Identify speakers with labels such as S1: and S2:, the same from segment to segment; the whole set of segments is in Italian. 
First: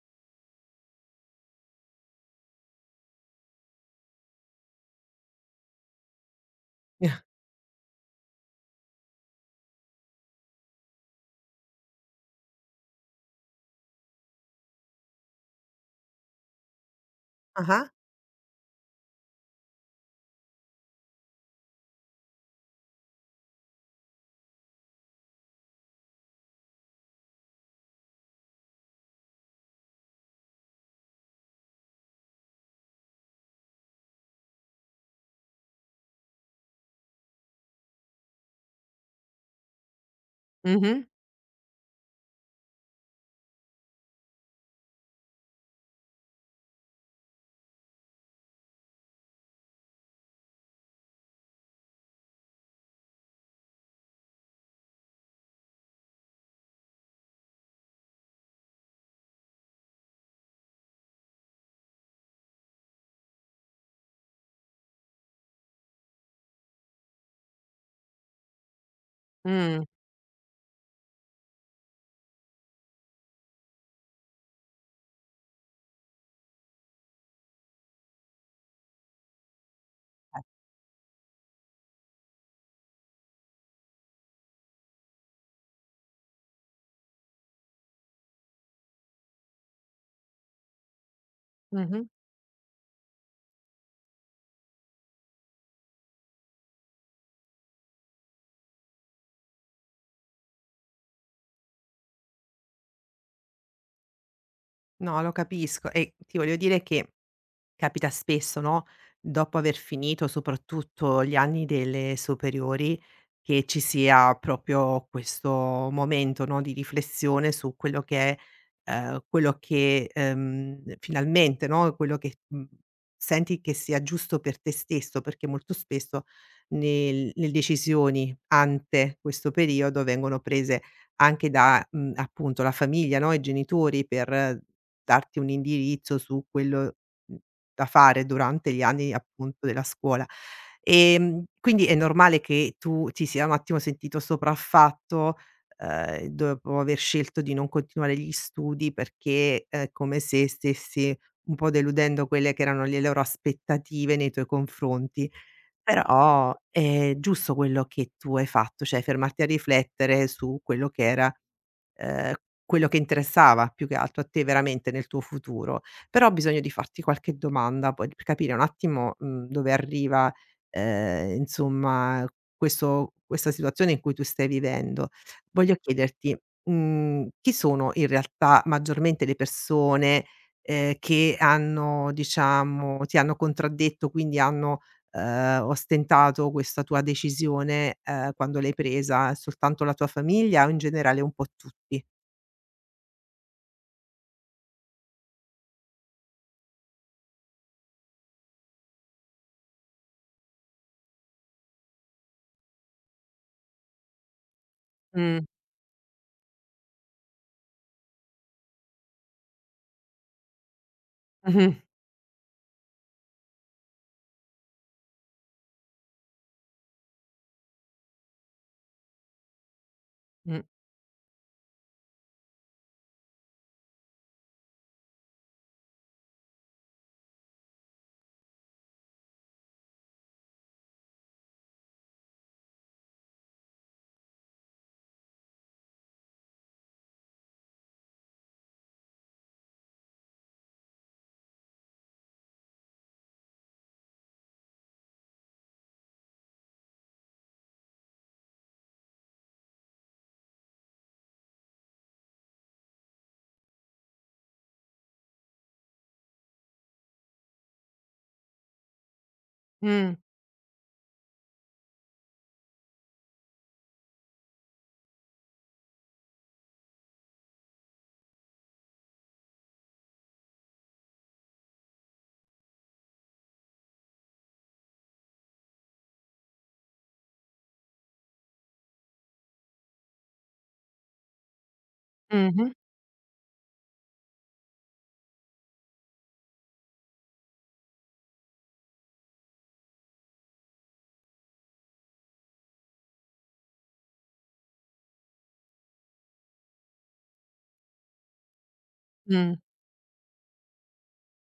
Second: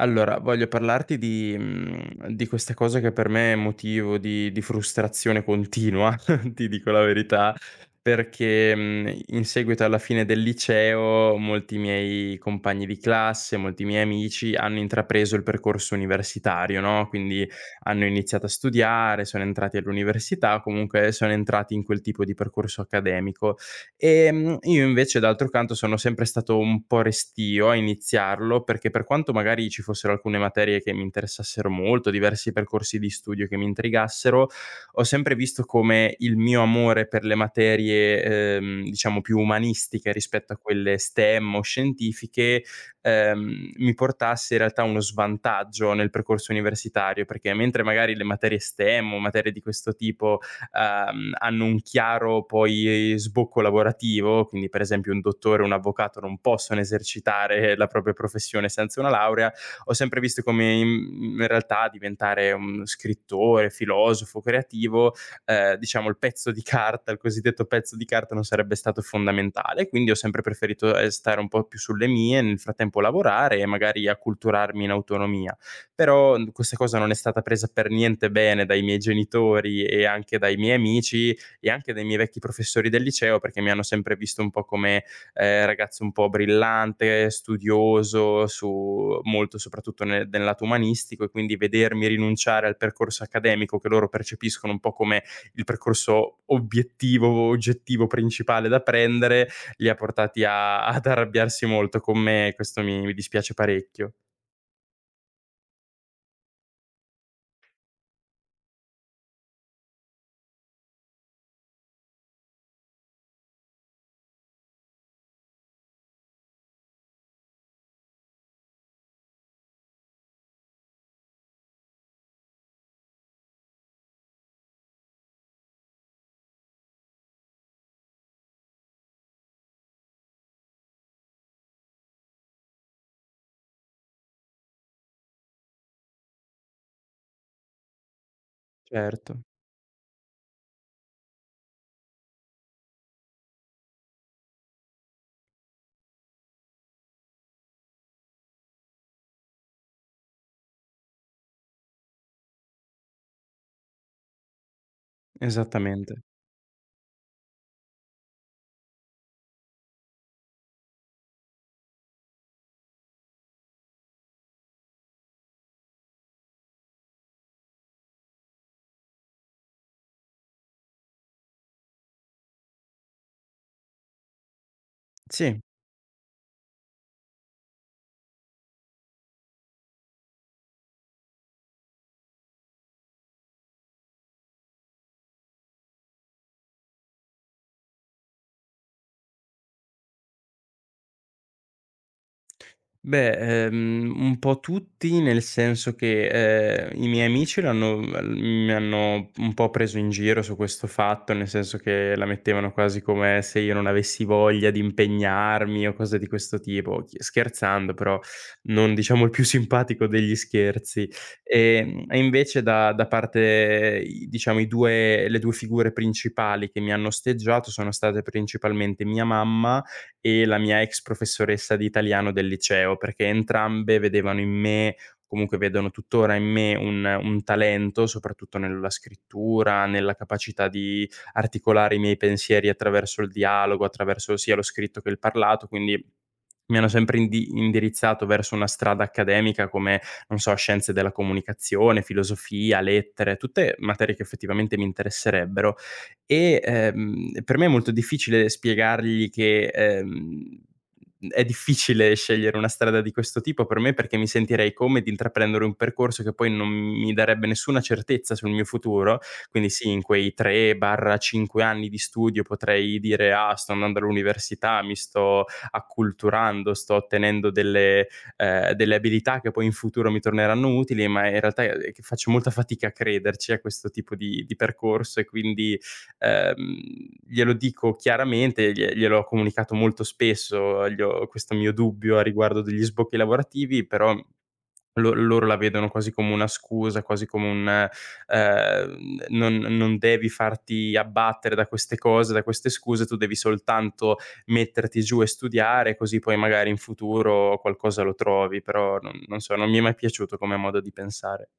S1: Allora, voglio parlarti di questa cosa che per me è motivo di frustrazione continua, ti dico la verità, perché in seguito alla fine del liceo molti miei compagni di classe, molti miei amici hanno intrapreso il percorso universitario, no, quindi
S2: Ah-ah.
S1: hanno iniziato a studiare, sono entrati all'università, comunque sono entrati in quel tipo di percorso accademico. Io invece d'altro canto sono sempre stato un po' restio a iniziarlo, perché per quanto magari ci fossero alcune materie che mi interessassero molto, diversi percorsi di studio che mi intrigassero, ho sempre visto come il mio amore per le materie, diciamo più umanistiche rispetto a quelle
S2: Mh-mh.
S1: STEM o scientifiche, mi portasse in realtà uno svantaggio nel percorso universitario, perché mentre magari le materie STEM o materie di questo tipo hanno un chiaro poi sbocco lavorativo, quindi per esempio un dottore o un avvocato non possono esercitare la propria professione senza una laurea, ho sempre visto come in realtà diventare un scrittore, filosofo, creativo, diciamo il pezzo di carta, il cosiddetto pezzo di carta non sarebbe stato
S2: Mh.
S1: fondamentale, quindi ho sempre preferito, stare un po' più sulle mie, nel frattempo lavorare e magari acculturarmi in autonomia. Però, questa cosa non è stata presa per niente bene dai miei genitori e anche dai miei amici e anche dai miei vecchi professori del liceo, perché mi hanno sempre visto un po' come, ragazzo un po' brillante, studioso, su molto soprattutto nel lato umanistico e quindi
S2: Mh-mh.
S1: vedermi rinunciare al percorso accademico che loro percepiscono un po' come il percorso obiettivo, oggettivo principale da prendere, li ha portati a ad arrabbiarsi molto con me e questo mi dispiace parecchio.
S2: No, lo capisco e ti voglio dire che capita spesso, no, dopo aver finito soprattutto gli anni delle superiori, che ci sia proprio questo momento, no, di riflessione su quello che è, quello che, finalmente, no, quello che, senti che sia giusto per te stesso, perché molto spesso nel le decisioni ante questo periodo vengono prese anche da, appunto la famiglia, no, i genitori per darti un indirizzo su quello mh da fare durante gli anni
S1: Certo.
S2: appunto della scuola. Quindi è normale che tu ti sia un attimo sentito sopraffatto, dopo aver scelto di non continuare gli studi perché è come se stessi un po' deludendo quelle che erano le loro aspettative nei tuoi confronti.
S1: Esattamente.
S2: Però è giusto quello che tu hai fatto, cioè fermarti a riflettere su quello che era ehm, quello che interessava più che altro a te veramente nel tuo futuro, però ho bisogno di farti qualche domanda poi per capire un attimo, dove arriva, insomma questo questa situazione in cui tu stai vivendo.
S1: Sì.
S2: Voglio chiederti, chi sono in realtà maggiormente le persone, che hanno diciamo ti hanno contraddetto, quindi hanno ostentato questa tua decisione, quando l'hai presa? È soltanto la tua famiglia o in generale un po' tutti?
S1: Beh, un po' tutti, nel senso che, i miei amici l'hanno l mi hanno un po' preso in giro su questo fatto, nel senso che la mettevano quasi come se io non avessi voglia di
S2: Mh.
S1: impegnarmi o cose di questo tipo, chi scherzando però, non diciamo il più simpatico degli scherzi.
S2: Mh-mh.
S1: E invece da parte i diciamo i 2 le 2 figure principali che mi hanno osteggiato sono state principalmente mia mamma e la
S2: Mh.
S1: mia ex professoressa di italiano del liceo, perché entrambe vedevano in me, comunque vedono tuttora in me un talento, soprattutto nella scrittura, nella capacità di articolare i miei pensieri attraverso il dialogo, attraverso sia lo scritto che il parlato, quindi mi hanno sempre indirizzato verso una strada accademica come, non so, scienze della comunicazione, filosofia, lettere, tutte materie che effettivamente mi interesserebbero, e, per me è molto difficile spiegargli che, è difficile scegliere una strada di questo tipo per me, perché mi sentirei come di intraprendere un percorso che poi non mi darebbe nessuna certezza sul mio futuro. Quindi sì, in
S2: Mh.
S1: quei 3/5 anni di studio potrei dire: "Ah, sto andando all'università, mi sto acculturando, sto ottenendo delle delle abilità che poi in futuro mi torneranno utili", ma in realtà, che faccio molta fatica a crederci a questo tipo di percorso e quindi Ehm, glielo dico chiaramente, gliel'ho comunicato molto spesso, gli ho questo mio dubbio a riguardo
S2: Mh-mh.
S1: degli sbocchi lavorativi, però lo loro la vedono quasi come una scusa, quasi come un, "Non devi farti abbattere da queste cose, da queste scuse, tu devi soltanto metterti giù e studiare, così poi magari in futuro qualcosa lo trovi." Però non
S2: Mh.
S1: so, non mi è mai piaciuto come modo di pensare.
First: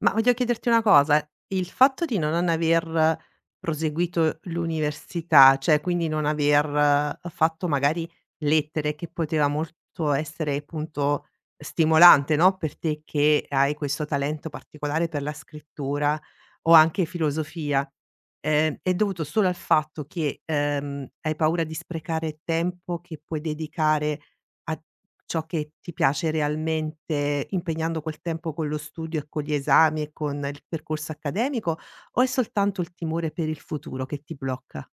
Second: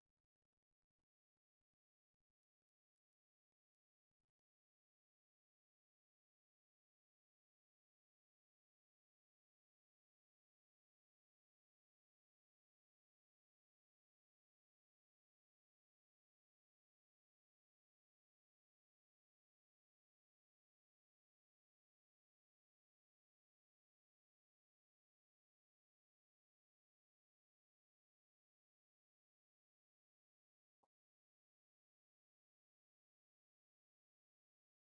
S2: Ma voglio chiederti una cosa, il fatto di non aver proseguito l'università, cioè quindi non aver fatto magari lettere che poteva molto essere appunto stimolante, no, per te che hai questo talento particolare per la scrittura o anche filosofia, è dovuto solo al fatto che, hai paura di sprecare tempo che puoi dedicare a ciò che ti piace realmente impegnando quel tempo con lo studio e con gli esami e con il percorso accademico, o è soltanto il timore per il futuro che ti blocca?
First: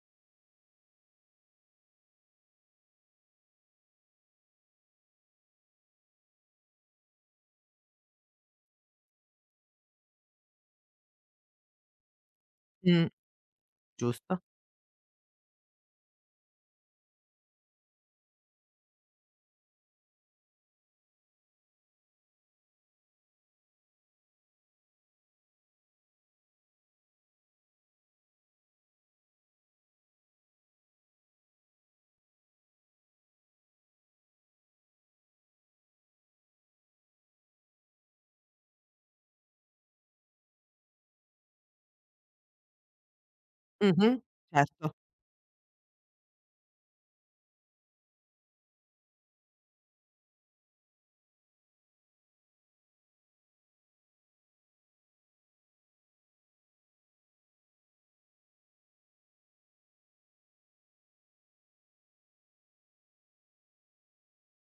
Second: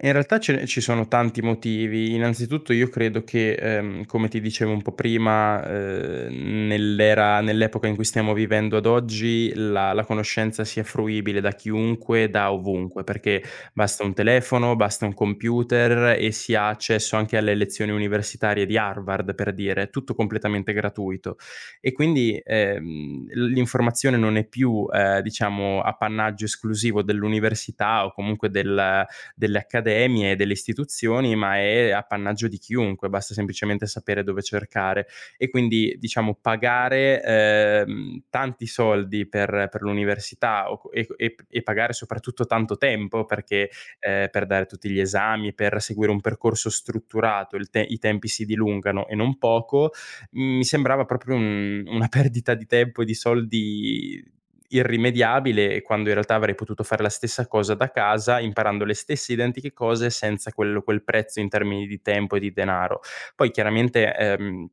S1: In realtà ce ne ci sono tanti motivi. Innanzitutto io credo che, come ti dicevo un po' prima, nell'epoca in cui stiamo vivendo ad oggi, la conoscenza sia fruibile da chiunque, da ovunque,
S2: Mh.
S1: perché basta un
S2: Giusto?
S1: telefono, basta un computer e si ha accesso anche alle lezioni universitarie di Harvard, per dire, è tutto completamente gratuito. E quindi, l'informazione non è più, diciamo appannaggio esclusivo dell'università o comunque del delle accademie e delle istituzioni, ma è appannaggio di chiunque, basta semplicemente sapere dove cercare. E quindi, diciamo, pagare, tanti soldi per l'università o co e pagare soprattutto tanto tempo perché,
S2: Mh-mh.
S1: per dare tutti
S2: Certo,
S1: gli esami, per seguire un percorso strutturato, il te i tempi si dilungano e non poco, mi sembrava proprio un una perdita di tempo e di soldi irrimediabile, quando in realtà avrei potuto fare la stessa cosa da casa, imparando le stesse identiche cose senza quel prezzo in termini di tempo e di denaro. Poi chiaramente,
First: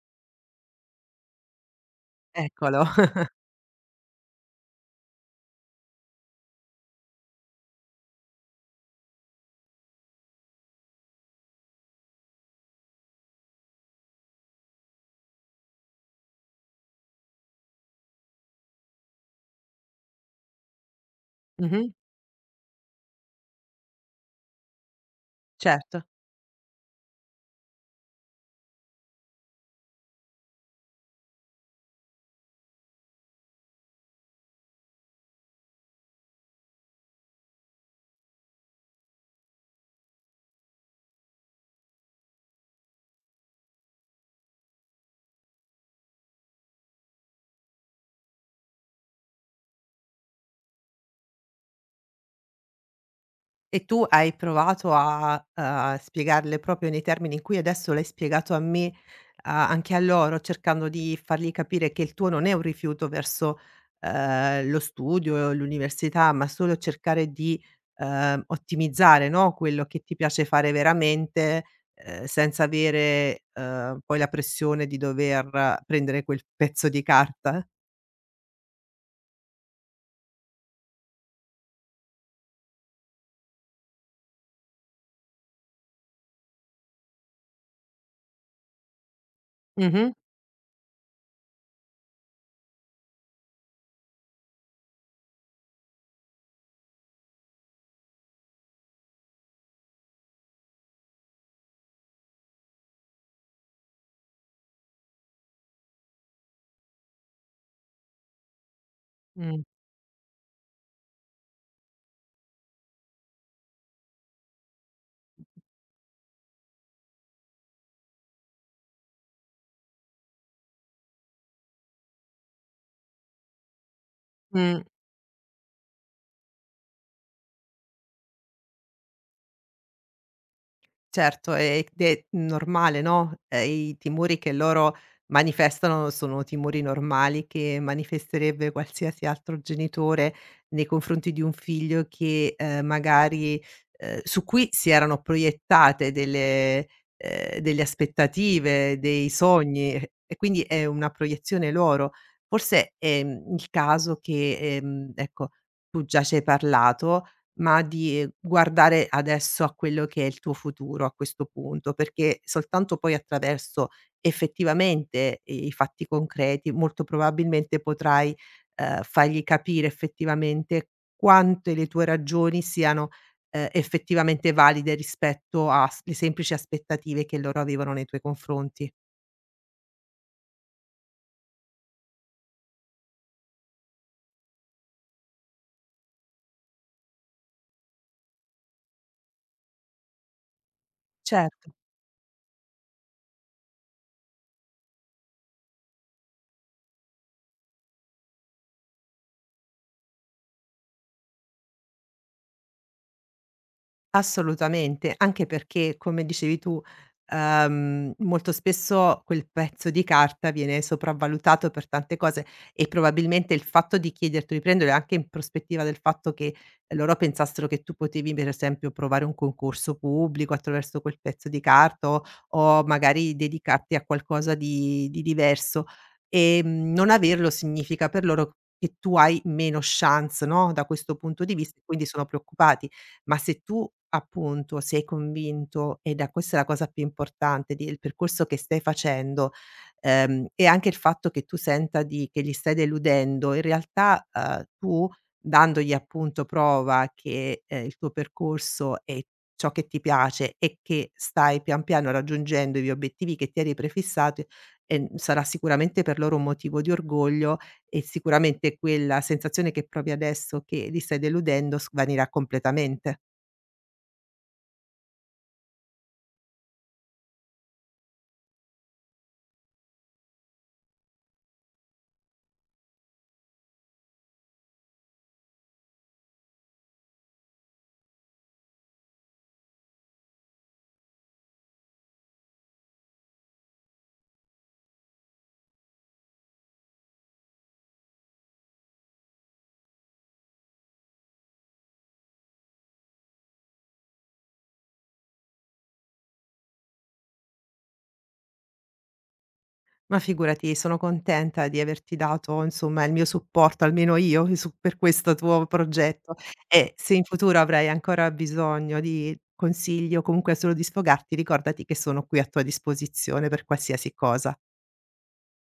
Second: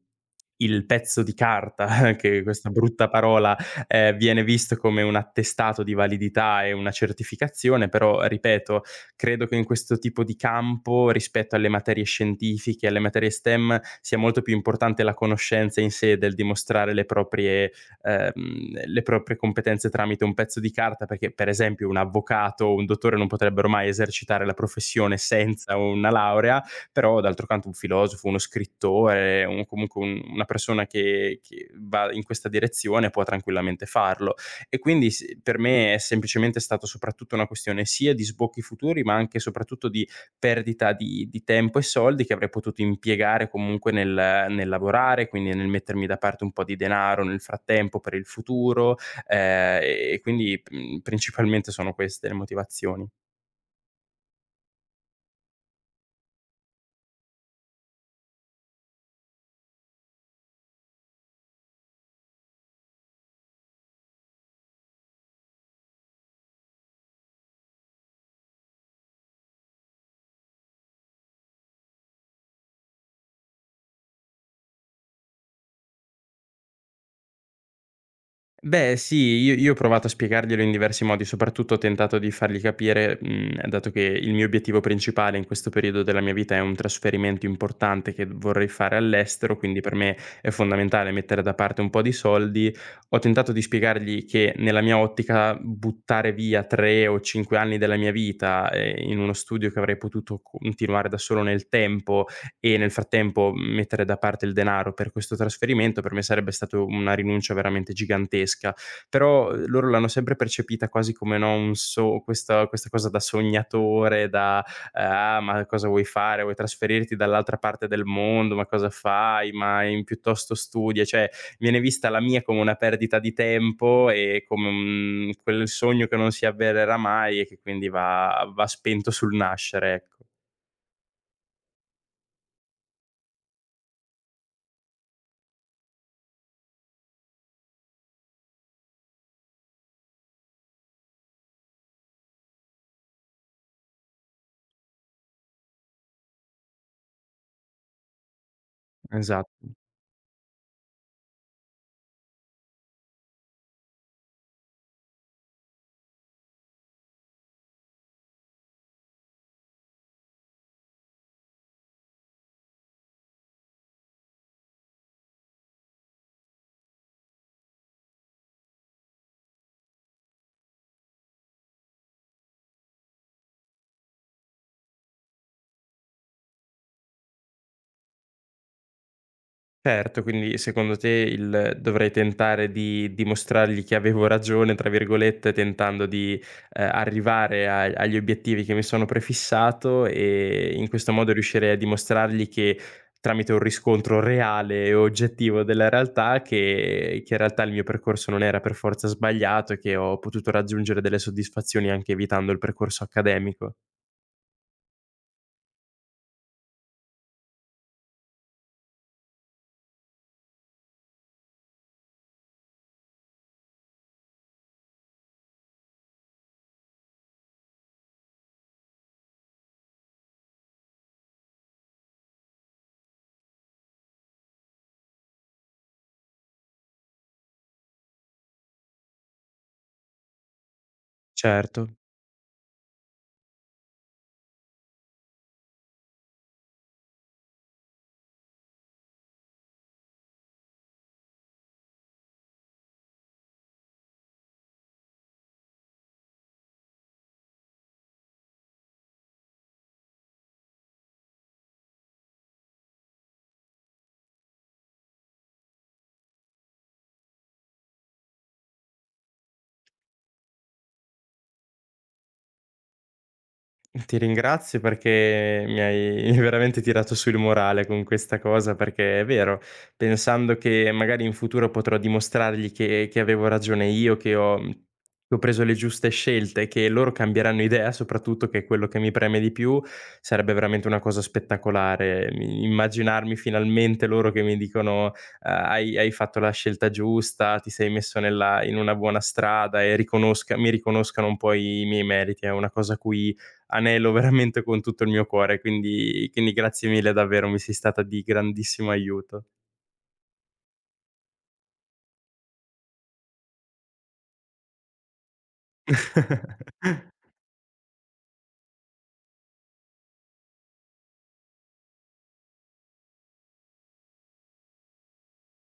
S1: il pezzo di carta, che questa
S2: eccolo.
S1: brutta parola, viene visto come un attestato di validità e una certificazione, però ripeto, credo che in questo tipo di campo, rispetto alle materie scientifiche, alle materie STEM, sia molto più importante la conoscenza in sé del dimostrare le proprie competenze tramite un pezzo di carta, perché per
S2: Mh-mh,
S1: esempio un avvocato o un dottore non potrebbero mai esercitare la professione senza
S2: certo.
S1: una laurea, però d'altro canto un filosofo, uno scrittore, una persona che va in questa direzione può tranquillamente farlo. E quindi per me è semplicemente stato soprattutto una questione sia di sbocchi futuri, ma anche e soprattutto di perdita di tempo e soldi che avrei potuto impiegare comunque nel lavorare, quindi nel mettermi da parte un po' di denaro nel frattempo per il futuro, e quindi, principalmente sono queste le motivazioni.
S2: E tu hai provato a, spiegarle proprio nei termini in cui adesso l'hai spiegato a me, a anche a loro, cercando di fargli capire che il tuo non è un rifiuto verso, lo studio, l'università, ma solo cercare di, ottimizzare, no, quello che ti piace fare veramente, senza avere, poi la pressione di dover prendere quel pezzo di carta?
S1: Beh sì, io ho provato a spiegarglielo in diversi modi, soprattutto ho tentato di fargli capire, dato che il mio obiettivo principale in questo periodo della mia vita è un trasferimento importante che vorrei fare all'estero, quindi per
S2: Mh-mh,
S1: me è fondamentale mettere da parte un po' di soldi. Ho tentato di spiegargli che nella mia ottica buttare via 3 o 5 anni della mia vita, in uno studio che avrei potuto continuare da solo nel tempo, e nel frattempo mettere da parte il denaro per questo trasferimento per me sarebbe stato una rinuncia veramente gigantesca. Però,
S2: mh,
S1: loro l'hanno sempre percepita quasi come, no, un so questa cosa da sognatore, da: "Ah, ma cosa vuoi fare? Vuoi trasferirti dall'altra parte del mondo? Ma cosa fai? Ma in piuttosto studia." Cioè, viene vista la mia come una perdita di tempo e come
S2: mh.
S1: un quel sogno che non si avvererà mai e che quindi va spento sul nascere, ecco.
S2: Certo, ed è normale, no, i timori che loro manifestano sono timori normali che manifesterebbe qualsiasi altro genitore nei confronti di un figlio che, magari su cui si erano proiettate delle delle aspettative, dei
S1: Esat
S2: sogni e quindi è una proiezione loro. Forse è, il caso che, ecco, tu già ci hai parlato, ma di, guardare adesso a quello che è il tuo futuro a questo punto, perché soltanto poi attraverso effettivamente i fatti concreti, molto probabilmente potrai, fargli capire effettivamente quante le tue ragioni siano, effettivamente valide rispetto a s le semplici aspettative che loro avevano nei tuoi confronti.
S1: Certo, quindi secondo te il dovrei tentare di dimostrargli che avevo "ragione" tra virgolette, tentando di, arrivare a agli obiettivi che mi sono prefissato e in questo modo riuscirei
S2: Certo.
S1: a dimostrargli che tramite un riscontro reale e oggettivo della realtà che in realtà il mio percorso non era per forza sbagliato e che ho potuto raggiungere delle soddisfazioni anche evitando il percorso accademico.
S2: Assolutamente, anche perché come dicevi tu, molto spesso quel pezzo di carta viene sopravvalutato per tante cose e probabilmente il fatto di chiederti di prendere anche in prospettiva del fatto che loro pensassero che tu potevi per esempio provare un concorso pubblico attraverso quel pezzo di carta o magari dedicarti a qualcosa di diverso non averlo significa per loro che tu hai meno chance, no? Da questo punto di vista e
S1: Certo.
S2: quindi sono preoccupati, ma se tu appunto sei convinto, ed è questa è la cosa più importante del percorso che stai facendo, e anche il fatto che tu senta di che li stai deludendo, in realtà, tu dandogli appunto prova che, il tuo percorso è ciò che ti piace e che stai pian piano raggiungendo gli obiettivi che ti eri prefissato, sarà sicuramente per loro un motivo di orgoglio e sicuramente quella sensazione che provi adesso che li stai deludendo svanirà completamente.
S1: Ti ringrazio perché mi hai veramente tirato su il morale con questa cosa, perché è vero, pensando che magari in futuro potrò dimostrargli che avevo ragione io, che ho preso le giuste scelte, che loro cambieranno idea soprattutto, che è quello che mi preme di più, sarebbe veramente una cosa spettacolare. Mi immaginarmi finalmente loro che mi dicono: "Ah, hai fatto la scelta giusta, ti sei messo nella in una buona strada" e riconosca mi riconoscano un po' i miei meriti. È una cosa a cui anelo veramente con tutto il mio cuore, quindi grazie mille davvero, mi sei stata di grandissimo aiuto.
S2: Ma figurati, sono contenta di averti dato, insomma, il mio supporto, almeno io, su per questo tuo progetto. E se in futuro avrai ancora bisogno di consigli o comunque solo di sfogarti, ricordati che sono qui a tua disposizione per qualsiasi cosa.